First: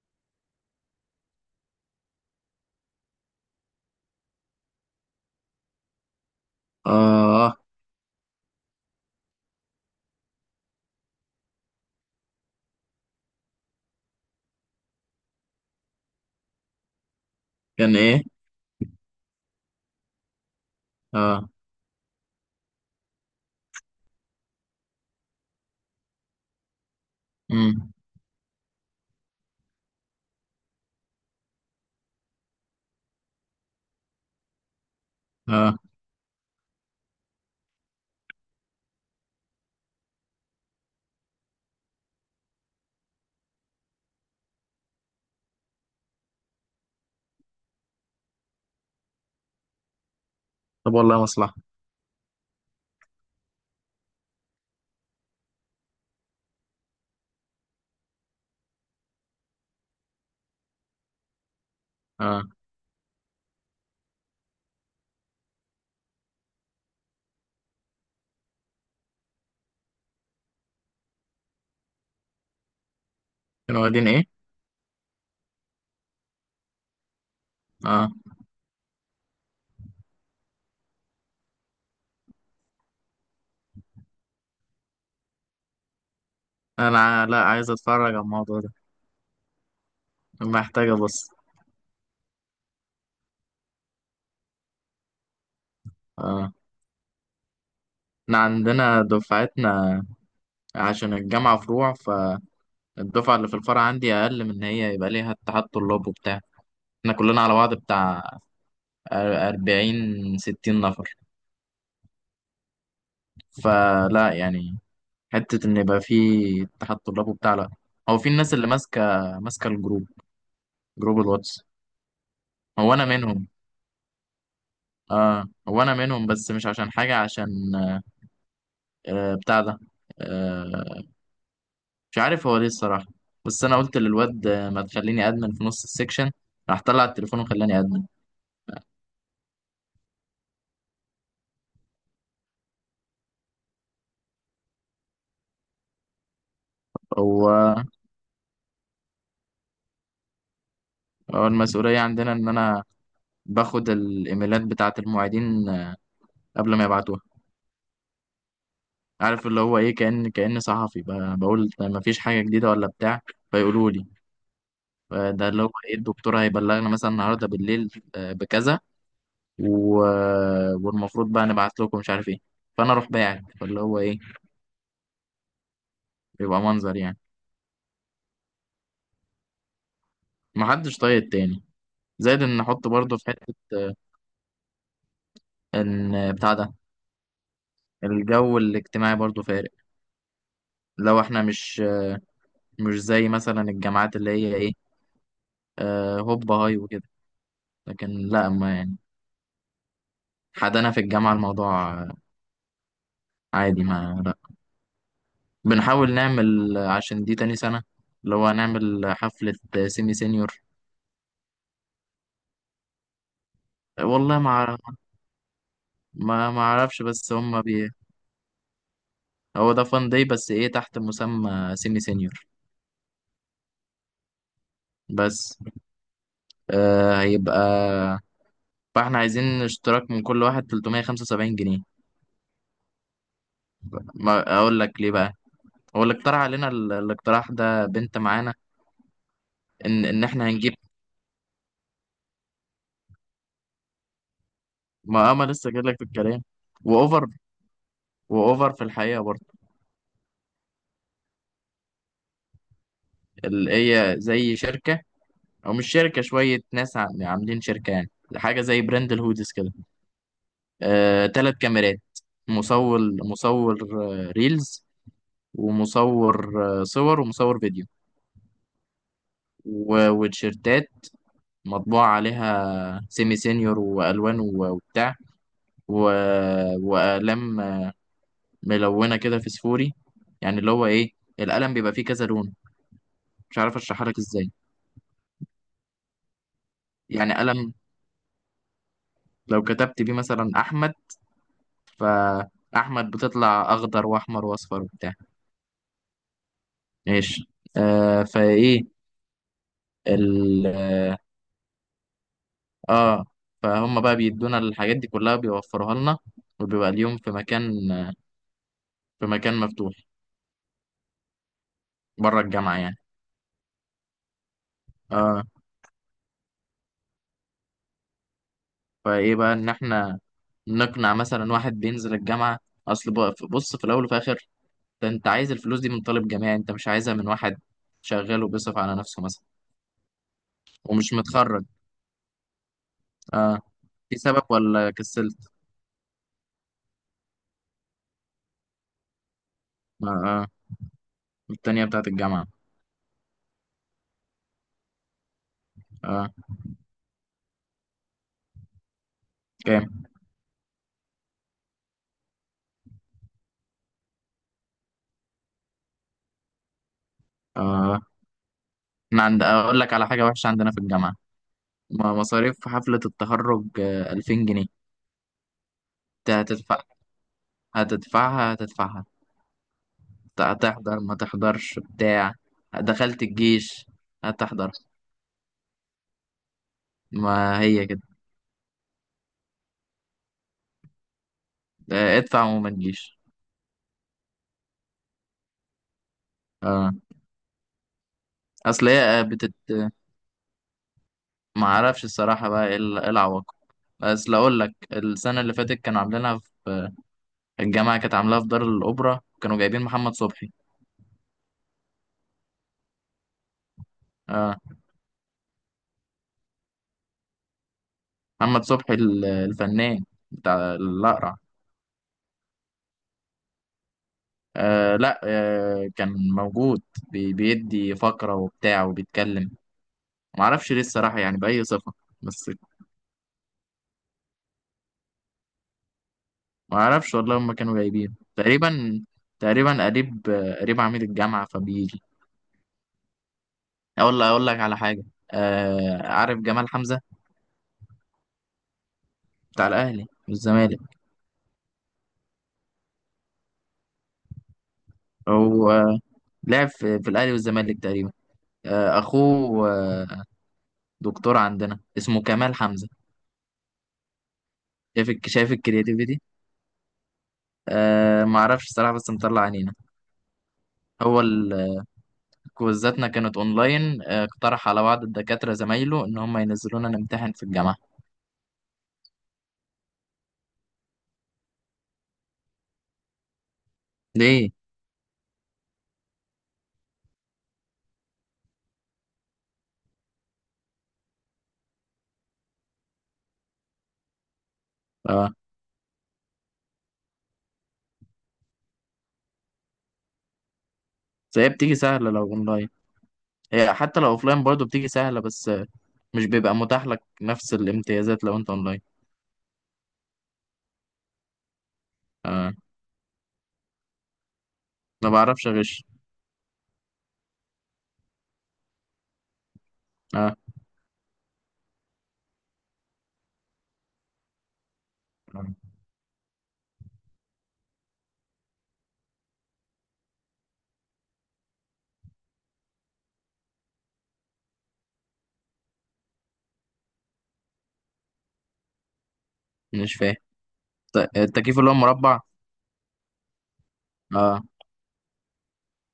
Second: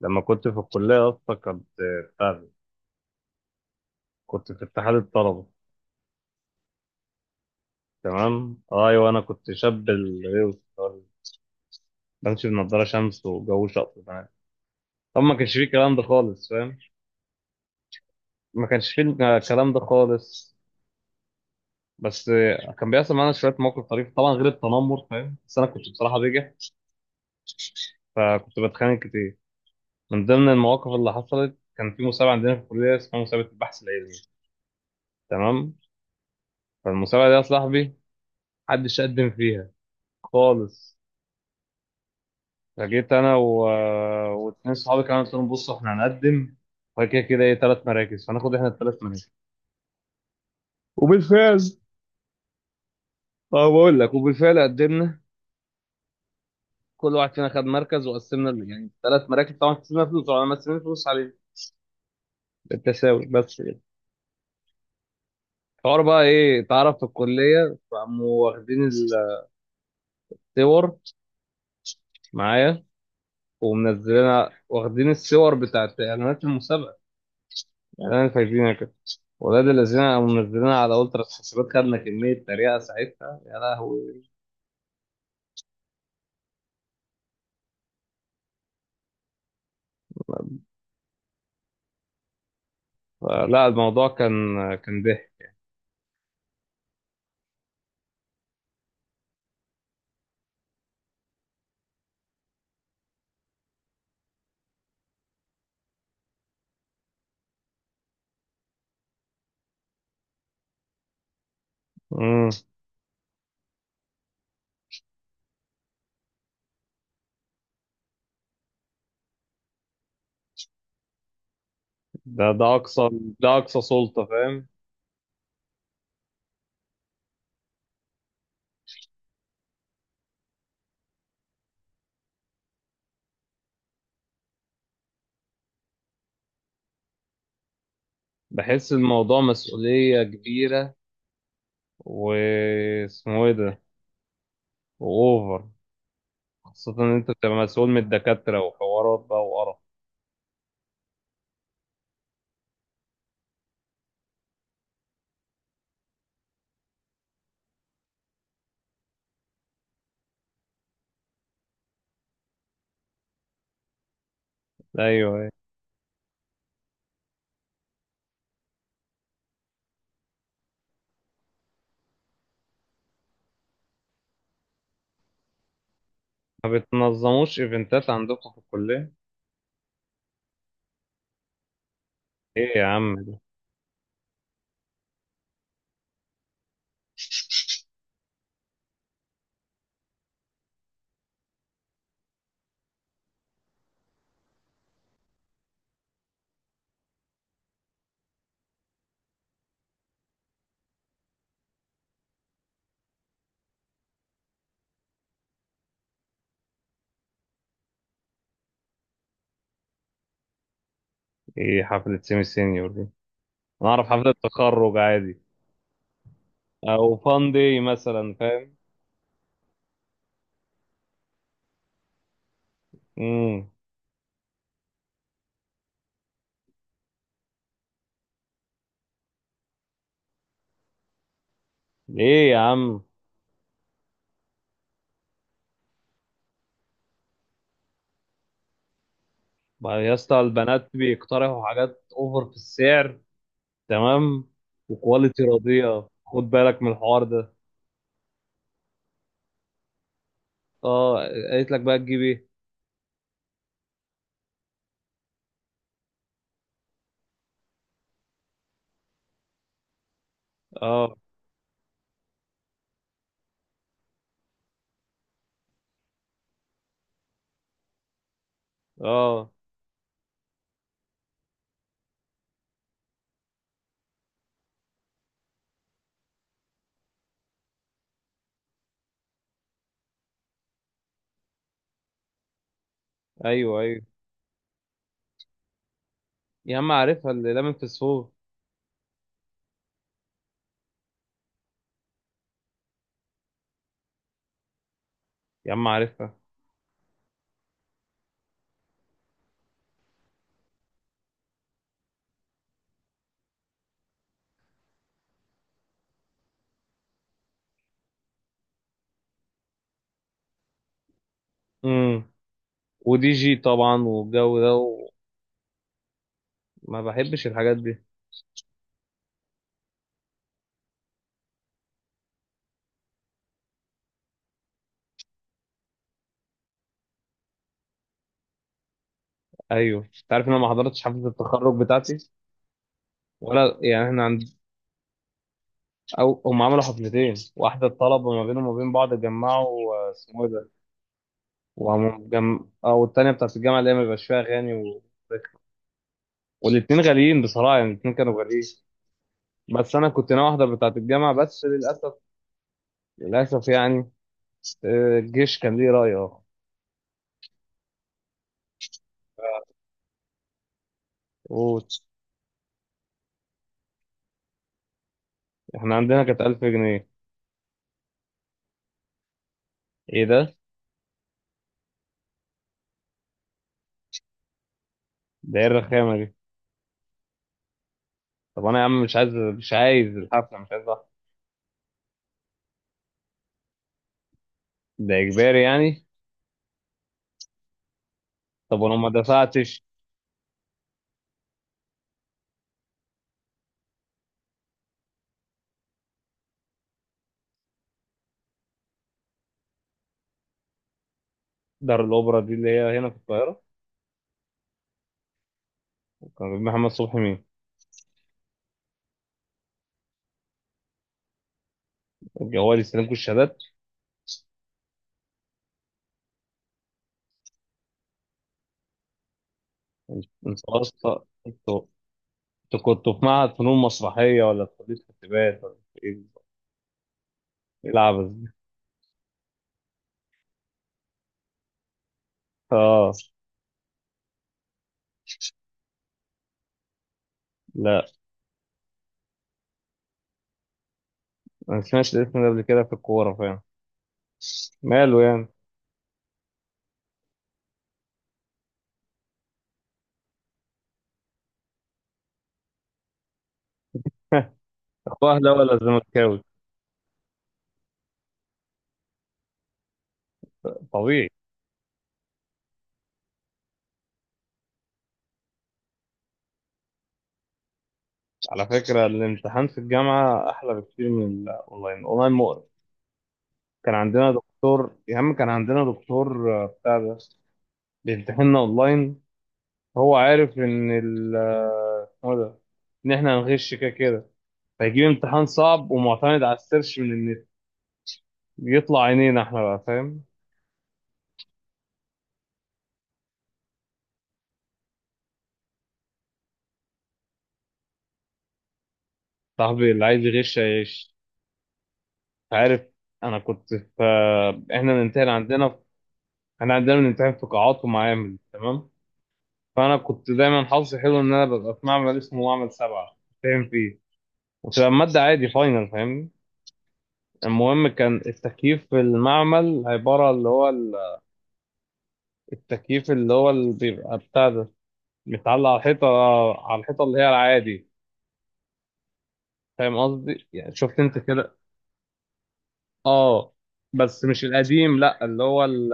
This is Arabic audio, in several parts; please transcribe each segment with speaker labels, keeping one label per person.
Speaker 1: لما كنت في الكلية أصلا كنت بتاع ده، كنت في اتحاد الطلبة
Speaker 2: اه.
Speaker 1: تمام أيوة أنا كنت شاب الغيوص بمشي بنضارة شمس وجو شقط معايا. طب ما كانش فيه الكلام ده خالص فاهم؟
Speaker 2: كان ايه؟
Speaker 1: ما كانش فيه الكلام ده خالص
Speaker 2: اه.
Speaker 1: بس. كان بيحصل معانا شوية مواقف طريفة طبعا غير التنمر فاهم، بس أنا كنت بصراحة بجح
Speaker 2: امم.
Speaker 1: فكنت بتخانق كتير. من ضمن المواقف اللي حصلت كان في مسابقة عندنا في الكلية اسمها مسابقة البحث العلمي، تمام؟
Speaker 2: اه.
Speaker 1: فالمسابقة دي يا صاحبي محدش قدم فيها خالص. فجيت انا واتنين صحابي كمان قلت لهم بصوا احنا هنقدم وبعد كده كده ايه ثلاث مراكز فناخد احنا الثلاث مراكز.
Speaker 2: طب، والله مصلحة.
Speaker 1: وبالفعل، اه بقول لك، وبالفعل قدمنا كل واحد فينا خد مركز وقسمنا يعني ثلاث مراكز طبعا قسمنا فلوس، طبعا مقسمين فلوس عليه
Speaker 2: اه.
Speaker 1: بالتساوي بس كده. الحوار بقى ايه اتعرف في الكليه فقاموا واخدين الصور معايا
Speaker 2: كانوا واخدين ايه؟
Speaker 1: ومنزلينها، واخدين الصور بتاعت اعلانات المسابقه
Speaker 2: اه.
Speaker 1: اعلان فايزينها كده. ولاد الذين قاموا منزلينها على الترا حسابات، خدنا كميه تريقه ساعتها يا لهوي.
Speaker 2: لا عايز اتفرج على الموضوع ده. محتاج ابص.
Speaker 1: لا الموضوع كان كان ضحك.
Speaker 2: اه. احنا عندنا دفعتنا، عشان الجامعة فروع، فالدفعة اللي في الفرع عندي اقل من ان هي يبقى ليها اتحاد طلاب وبتاع. احنا كلنا على بعض بتاع 40-60 نفر.
Speaker 1: مم.
Speaker 2: فلا يعني، حتة ان يبقى في اتحاد طلاب وبتاع لا. هو في الناس اللي ماسكة الجروب، جروب الواتس.
Speaker 1: ده
Speaker 2: هو انا منهم.
Speaker 1: اقصى سلطة فاهم.
Speaker 2: اه، وانا منهم بس مش عشان حاجه، عشان بتاع ده. آه. مش عارف هو ليه الصراحه. بس انا قلت للواد ما تخليني ادمن في نص السكشن، راح طلع التليفون وخلاني ادمن.
Speaker 1: بحس الموضوع مسؤولية كبيرة واسمه ايه ده، واوفر، خاصة ان انت بتبقى
Speaker 2: هو
Speaker 1: مسؤول من الدكاترة وحوارات بقى وقرف.
Speaker 2: هو المسؤوليه عندنا ان انا باخد الايميلات بتاعه المعيدين قبل ما يبعتوها. عارف اللي هو ايه، كأن صحفي، بقول طيب ما فيش حاجه جديده ولا بتاع. فيقولوا لي
Speaker 1: ايوه،
Speaker 2: ده
Speaker 1: ايوه.
Speaker 2: اللي هو ايه الدكتور هيبلغنا مثلا النهارده بالليل، بكذا. و... والمفروض بقى نبعت لكم مش عارف ايه. فانا اروح باعت فاللي هو ايه، يبقى
Speaker 1: ما
Speaker 2: منظر يعني.
Speaker 1: بتنظموش ايفنتات عندكم في الكلية؟
Speaker 2: محدش طايق التاني، زائد ان
Speaker 1: ايه يا
Speaker 2: نحط
Speaker 1: عم
Speaker 2: برضه في
Speaker 1: ده؟
Speaker 2: حتة ان بتاع ده. الجو الاجتماعي برضه فارق، لو احنا مش زي مثلا الجامعات اللي هي ايه، هوب هاي وكده. لكن لا، ما يعني حدنا في الجامعة الموضوع عادي، ما لا بنحاول نعمل عشان دي تاني سنة اللي هو نعمل حفلة سيمي سينيور.
Speaker 1: ايه حفلة سيمي سينيور دي؟ انا اعرف حفلة
Speaker 2: والله ما أعرف-
Speaker 1: تخرج عادي
Speaker 2: ما ما اعرفش،
Speaker 1: او
Speaker 2: بس هم
Speaker 1: فان دي مثلا، فاهم؟
Speaker 2: هو ده فان داي، بس ايه، تحت مسمى سيمي سينيور.
Speaker 1: امم.
Speaker 2: بس هيبقى، فاحنا عايزين اشتراك من كل واحد 375 جنيه.
Speaker 1: ايه يا عم؟
Speaker 2: ما اقول لك ليه بقى. هو اللي اقترح علينا الاقتراح ده بنت معانا،
Speaker 1: بقى
Speaker 2: ان
Speaker 1: يا
Speaker 2: ان
Speaker 1: اسطى
Speaker 2: احنا هنجيب.
Speaker 1: البنات بيقترحوا حاجات اوفر في السعر؟ تمام.
Speaker 2: ما
Speaker 1: وكواليتي
Speaker 2: اما لسه جاي لك في
Speaker 1: راضيه،
Speaker 2: الكلام،
Speaker 1: خد بالك من الحوار
Speaker 2: واوفر،
Speaker 1: ده.
Speaker 2: واوفر في الحقيقه برضه.
Speaker 1: اه. قالت لك بقى تجيب ايه؟
Speaker 2: اللي هي زي شركه، او مش شركه، شويه ناس عاملين شركه يعني، حاجه زي براند الهودز كده.
Speaker 1: اه.
Speaker 2: 3 كاميرات، مصور ريلز، ومصور صور، ومصور فيديو،
Speaker 1: اه.
Speaker 2: وتيشيرتات مطبوع عليها سيمي سينيور والوان وبتاع، واقلام ملونه كده فسفوري. يعني اللي هو ايه، القلم بيبقى فيه كذا لون. مش عارف
Speaker 1: ايوه، ايوه.
Speaker 2: اشرحها لك ازاي.
Speaker 1: يا عم عارفها
Speaker 2: يعني
Speaker 1: اللي لمن
Speaker 2: قلم
Speaker 1: في السوق.
Speaker 2: لو كتبت بيه مثلا احمد، فاحمد بتطلع اخضر واحمر واصفر وبتاع.
Speaker 1: يا عم عارفها.
Speaker 2: ماشي. فايه ال اه آه، فهم بقى بيدونا الحاجات دي كلها، بيوفروها لنا. وبيبقى اليوم في مكان مفتوح
Speaker 1: امم.
Speaker 2: بره الجامعة يعني.
Speaker 1: ودي جي طبعا والجو ده،
Speaker 2: اه.
Speaker 1: وما بحبش الحاجات دي.
Speaker 2: فايه بقى ان احنا نقنع مثلا واحد بينزل الجامعة. بص، في الاول وفي الاخر ده انت عايز الفلوس دي من طالب جامعي، انت مش عايزها من واحد شغال وبيصرف على نفسه مثلا.
Speaker 1: ايوه انت عارف ان انا ما حضرتش
Speaker 2: ومش
Speaker 1: حفله
Speaker 2: متخرج.
Speaker 1: التخرج بتاعتي؟
Speaker 2: اه.
Speaker 1: ولا يعني
Speaker 2: في
Speaker 1: احنا عند،
Speaker 2: سبب ولا كسلت؟
Speaker 1: او هم عملوا حفلتين: واحده الطلبه ما بينهم وما بين بعض جمعوا
Speaker 2: اه،
Speaker 1: اسمه
Speaker 2: آه.
Speaker 1: ايه ده
Speaker 2: التانية بتاعت
Speaker 1: وقاموا
Speaker 2: الجامعة.
Speaker 1: او التانيه بتاعت الجامعه اللي هي ما بيبقاش فيها اغاني
Speaker 2: اه.
Speaker 1: والاتنين غاليين بصراحة، يعني الاتنين كانوا غاليين. بس
Speaker 2: كام؟
Speaker 1: أنا كنت ناوي أحضر بتاعة الجامعة بس للأسف، للأسف يعني، الجيش كان ليه رأي أه.
Speaker 2: اه. احنا عند اقول لك على حاجة وحشة عندنا في الجامعة.
Speaker 1: قول.
Speaker 2: مصاريف حفلة التخرج 2000 جنيه.
Speaker 1: إحنا عندنا
Speaker 2: انت
Speaker 1: كانت 1000
Speaker 2: هتدفع،
Speaker 1: جنيه
Speaker 2: هتدفعها هتدفعها.
Speaker 1: إيه ده؟
Speaker 2: هتحضر ما تحضرش بتاع، دخلت الجيش هتحضر.
Speaker 1: ده إيه الرخامة دي؟
Speaker 2: ما هي كده.
Speaker 1: طب أنا يا عم مش عايز، مش عايز الحفلة، مش عايز أحضر.
Speaker 2: ادفع وما تجيش.
Speaker 1: ده إجباري يعني؟
Speaker 2: اه.
Speaker 1: طب
Speaker 2: اصل
Speaker 1: أنا
Speaker 2: هي
Speaker 1: ما دفعتش.
Speaker 2: ما اعرفش الصراحه بقى ايه إيه العواقب. بس لا، اقول لك السنه اللي فاتت كانوا عاملينها في الجامعه، كانت عاملاها في دار الاوبرا كانوا جايبين محمد صبحي.
Speaker 1: دار الأوبرا دي اللي هي هنا في القاهرة؟
Speaker 2: اه.
Speaker 1: كان بيجيب محمد صبحي مين؟
Speaker 2: محمد صبحي الفنان بتاع الاقرع.
Speaker 1: الجوال يستلمكوا الشهادات؟
Speaker 2: لا، كان موجود، بيدي فقره وبتاع وبيتكلم. ما
Speaker 1: أنت
Speaker 2: اعرفش ليه الصراحه،
Speaker 1: أصلا
Speaker 2: يعني باي
Speaker 1: أنتوا،
Speaker 2: صفه. بس.
Speaker 1: أنتوا كنتوا في معهد فنون مسرحية ولا في كلية حسابات ولا في إيه؟
Speaker 2: ما اعرفش والله، هم كانوا
Speaker 1: إيه
Speaker 2: جايبين
Speaker 1: العبث ده؟
Speaker 2: تقريبا، تقريبا قريب قريب عميد الجامعه فبيجي.
Speaker 1: آه.
Speaker 2: اقول لك على حاجه. عارف جمال حمزه؟
Speaker 1: لا
Speaker 2: بتاع الاهلي والزمالك.
Speaker 1: ما سمعتش الاسم ده قبل كده في الكورة فاهم. ماله يعني.
Speaker 2: هو لعب في الاهلي والزمالك تقريبا. اخوه. دكتور عندنا اسمه كمال حمزه.
Speaker 1: اخوه
Speaker 2: شايف
Speaker 1: اهلاوي ولا
Speaker 2: الكرياتيفيتي.
Speaker 1: زملكاوي؟
Speaker 2: ما اعرفش الصراحه، بس مطلع عينينا. هو
Speaker 1: طبيعي.
Speaker 2: ال- كويزاتنا كانت اونلاين، اقترح على بعض الدكاتره زمايله ان هم ينزلونا نمتحن في الجامعه.
Speaker 1: على فكرة الامتحان في الجامعة احلى بكتير من الاونلاين، الاونلاين مقرف. كان عندنا
Speaker 2: ليه؟
Speaker 1: دكتور يا عم، كان عندنا دكتور بتاع ده بيمتحننا اونلاين. هو عارف ان ال آه، اسمه ده، ان احنا هنغش كده كده، فيجيب
Speaker 2: اه.
Speaker 1: امتحان صعب ومعتمد على السيرش من النت. بيطلع عينينا احنا بقى فاهم.
Speaker 2: بس هي بتيجي سهله لو اونلاين. هي حتى لو اوفلاين برضه بتيجي سهلة، بس مش بيبقى متاح لك نفس الامتيازات لو انت اونلاين.
Speaker 1: صاحبي اللي عايز يغش هيغش.
Speaker 2: آه.
Speaker 1: عارف. انا كنت في، احنا
Speaker 2: ما
Speaker 1: بنمتحن
Speaker 2: بعرفش
Speaker 1: عندنا في...
Speaker 2: اغش.
Speaker 1: احنا عندنا بنمتحن في قاعات ومعامل، تمام؟ فانا كنت
Speaker 2: آه.
Speaker 1: دايما حظي حلو ان انا ببقى في معمل اسمه معمل سبعة فاهم فيه، وتبقى المادة
Speaker 2: آه.
Speaker 1: عادي فاينل فاهمني. المهم كان التكييف في المعمل عبارة اللي هو التكييف اللي هو اللي بيبقى بتاع ده متعلق على الحيطة، على الحيطة اللي هي العادي.
Speaker 2: مش
Speaker 1: فاهم
Speaker 2: فاهم.
Speaker 1: قصدي يعني؟ شفت انت كده؟
Speaker 2: التكييف اللي هو مربع.
Speaker 1: اه. بس
Speaker 2: اه.
Speaker 1: مش القديم، لا اللي هو ال...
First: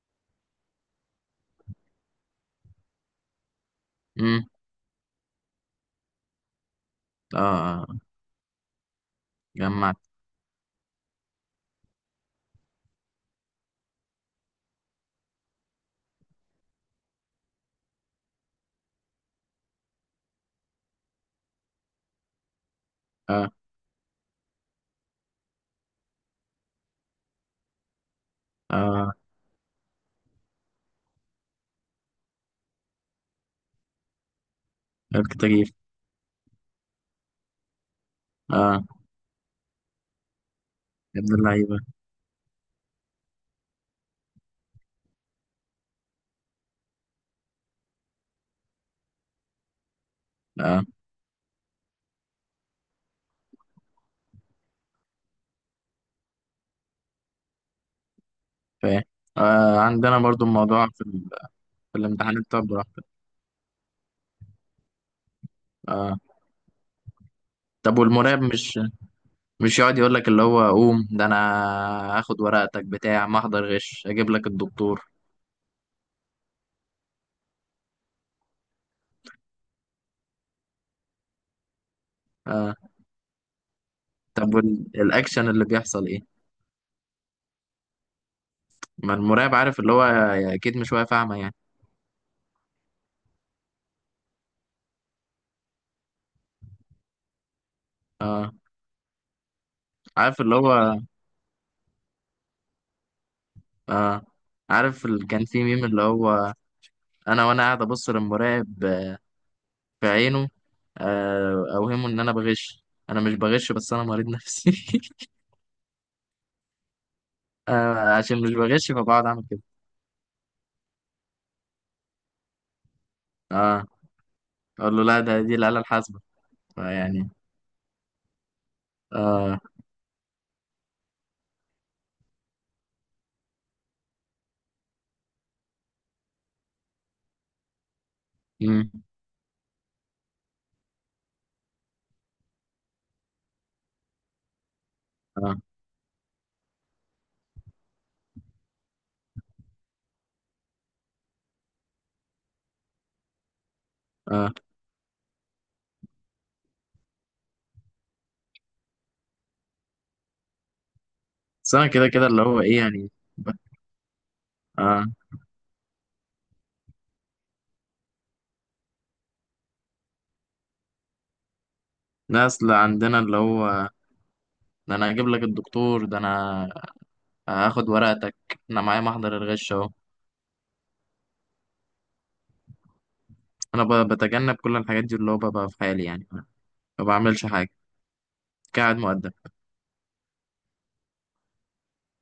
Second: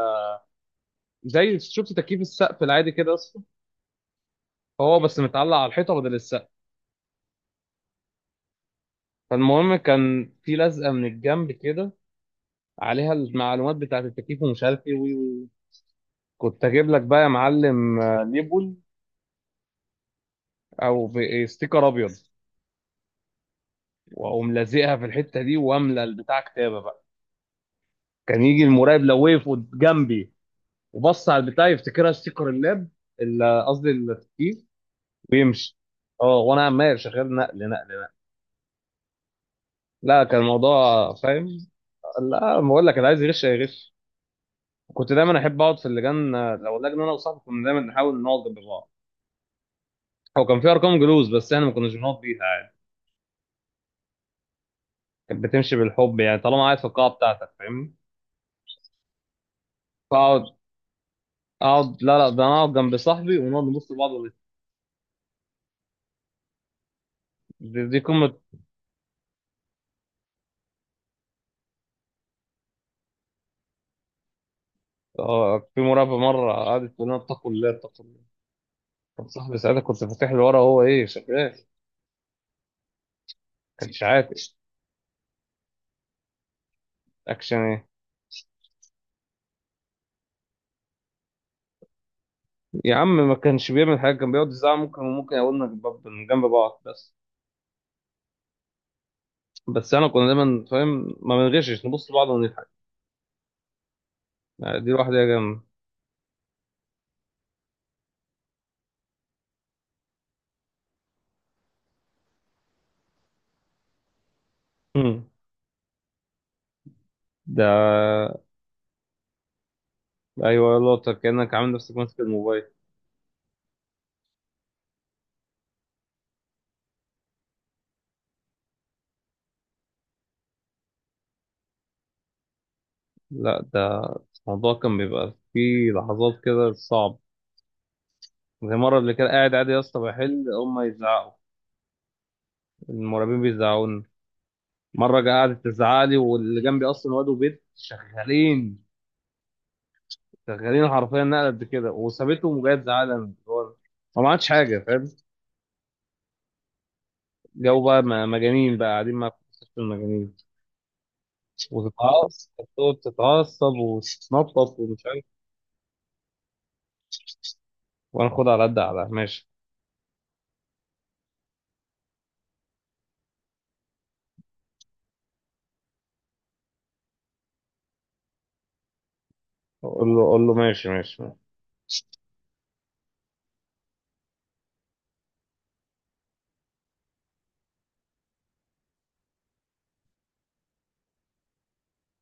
Speaker 1: زي شفت تكييف السقف العادي كده،
Speaker 2: امم.
Speaker 1: هو بس متعلق على الحيطه بدل السقف.
Speaker 2: اه، آه.
Speaker 1: فالمهم
Speaker 2: جمعت.
Speaker 1: كان في لزقه من الجنب كده عليها المعلومات بتاعه التكييف ومش عارف ايه وي وي. كنت اجيب لك بقى يا معلم ليبل او ب- إيه، ستيكر ابيض،
Speaker 2: اه.
Speaker 1: واقوم لازقها في الحته دي واملى البتاع كتابه بقى. كان يجي المراقب
Speaker 2: اه،
Speaker 1: لو وقف جنبي وبص على البتاع يفتكرها ستيكر اللاب، قصدي التكييف،
Speaker 2: التكييف.
Speaker 1: ويمشي. اه وانا عمال شغال نقل نقل نقل.
Speaker 2: اه.
Speaker 1: لا كان الموضوع
Speaker 2: يا ابن
Speaker 1: فاهم.
Speaker 2: اللعيبة.
Speaker 1: لا بقول لك اللي عايز يغش هيغش. كنت دايما احب اقعد في اللجان، لو اللجنه انا وصاحبي كنا دايما نحاول نقعد جنب بعض. هو كان في
Speaker 2: اه،
Speaker 1: ارقام جلوس بس احنا ما كناش بنقعد بيها عادي، كانت بتمشي بالحب يعني، طالما قاعد في القاعه بتاعتك فاهمني.
Speaker 2: فاهم. آه. عندنا برضه
Speaker 1: فاقعد،
Speaker 2: الموضوع في
Speaker 1: اقعد، لا لا
Speaker 2: الامتحانات،
Speaker 1: ده انا
Speaker 2: طب
Speaker 1: اقعد جنب
Speaker 2: براحتك.
Speaker 1: صاحبي ونقعد نبص لبعض
Speaker 2: اه.
Speaker 1: دي
Speaker 2: طب
Speaker 1: قمه.
Speaker 2: والمراقب مش يقعد يقول لك اللي هو قوم، ده انا هاخد ورقتك بتاع، ما احضر غش اجيب لك الدكتور.
Speaker 1: اه في مراقبه مره قعدت تقول لنا اتقوا الله، اتقوا الله. كان صاحبي ساعتها كنت فاتح له ورا، هو ايه شغال؟
Speaker 2: آه،
Speaker 1: كانش
Speaker 2: طب
Speaker 1: عاطش.
Speaker 2: والاكشن اللي بيحصل ايه؟
Speaker 1: اكشن ايه؟
Speaker 2: ما المراقب عارف اللي هو، اكيد مش واقف اعمى يعني.
Speaker 1: يا عم ما كانش بيعمل حاجه، كان بيقعد يزعق. ممكن وممكن يقولنا جنب جنب بعض بس. بس انا كنا
Speaker 2: عارف اللي
Speaker 1: دايما
Speaker 2: هو.
Speaker 1: فاهم ما بنغشش، نبص لبعض،
Speaker 2: آه.
Speaker 1: دي
Speaker 2: عارف
Speaker 1: لوحدها
Speaker 2: كان
Speaker 1: جامدة.
Speaker 2: في ميم اللي هو انا، وانا قاعد ابص للمراقب في عينه، اوهمه ان انا بغش. انا مش بغش، بس انا مريض نفسي
Speaker 1: مم. ده
Speaker 2: عشان مش بغش فبقعد اعمل كده.
Speaker 1: أيوة يلا، طب كأنك عامل نفسك ماسك الموبايل.
Speaker 2: اه. اقول له لا، ده دي الاله الحاسبه، فيعني. اه.
Speaker 1: لا ده الموضوع كان بيبقى فيه لحظات كده صعب. زي
Speaker 2: مم.
Speaker 1: مرة اللي كان قاعد عادي يا اسطى بحل هما يزعقوا، المراقبين بيزعقوني. مرة
Speaker 2: اه.
Speaker 1: قعدت تزعق لي واللي جنبي أصلا واد وبنت شغالين، شغالين حرفيا نقلة قد كده، وسابتهم وجاية تزعق لي أنا. هو ما عملتش
Speaker 2: اه.
Speaker 1: حاجة فاهم. جو بقى مجانين بقى، قاعدين مع في مستشفى المجانين.
Speaker 2: بس انا كده كده اللي
Speaker 1: وتتعصب،
Speaker 2: هو ايه
Speaker 1: تقعد
Speaker 2: يعني. ب-
Speaker 1: تتعصب وتتنطط
Speaker 2: اه.
Speaker 1: ومش عارف، وانا خد على قد على ماشي.
Speaker 2: ناس اللي عندنا اللي هو ده انا هجيب لك الدكتور، ده انا هاخد ورقتك، انا معايا محضر الغش اهو.
Speaker 1: قول له قول له ماشي ماشي.
Speaker 2: انا بتجنب كل الحاجات دي، اللي هو ببقى في حالي يعني ما بعملش حاجه، قاعد مؤدب.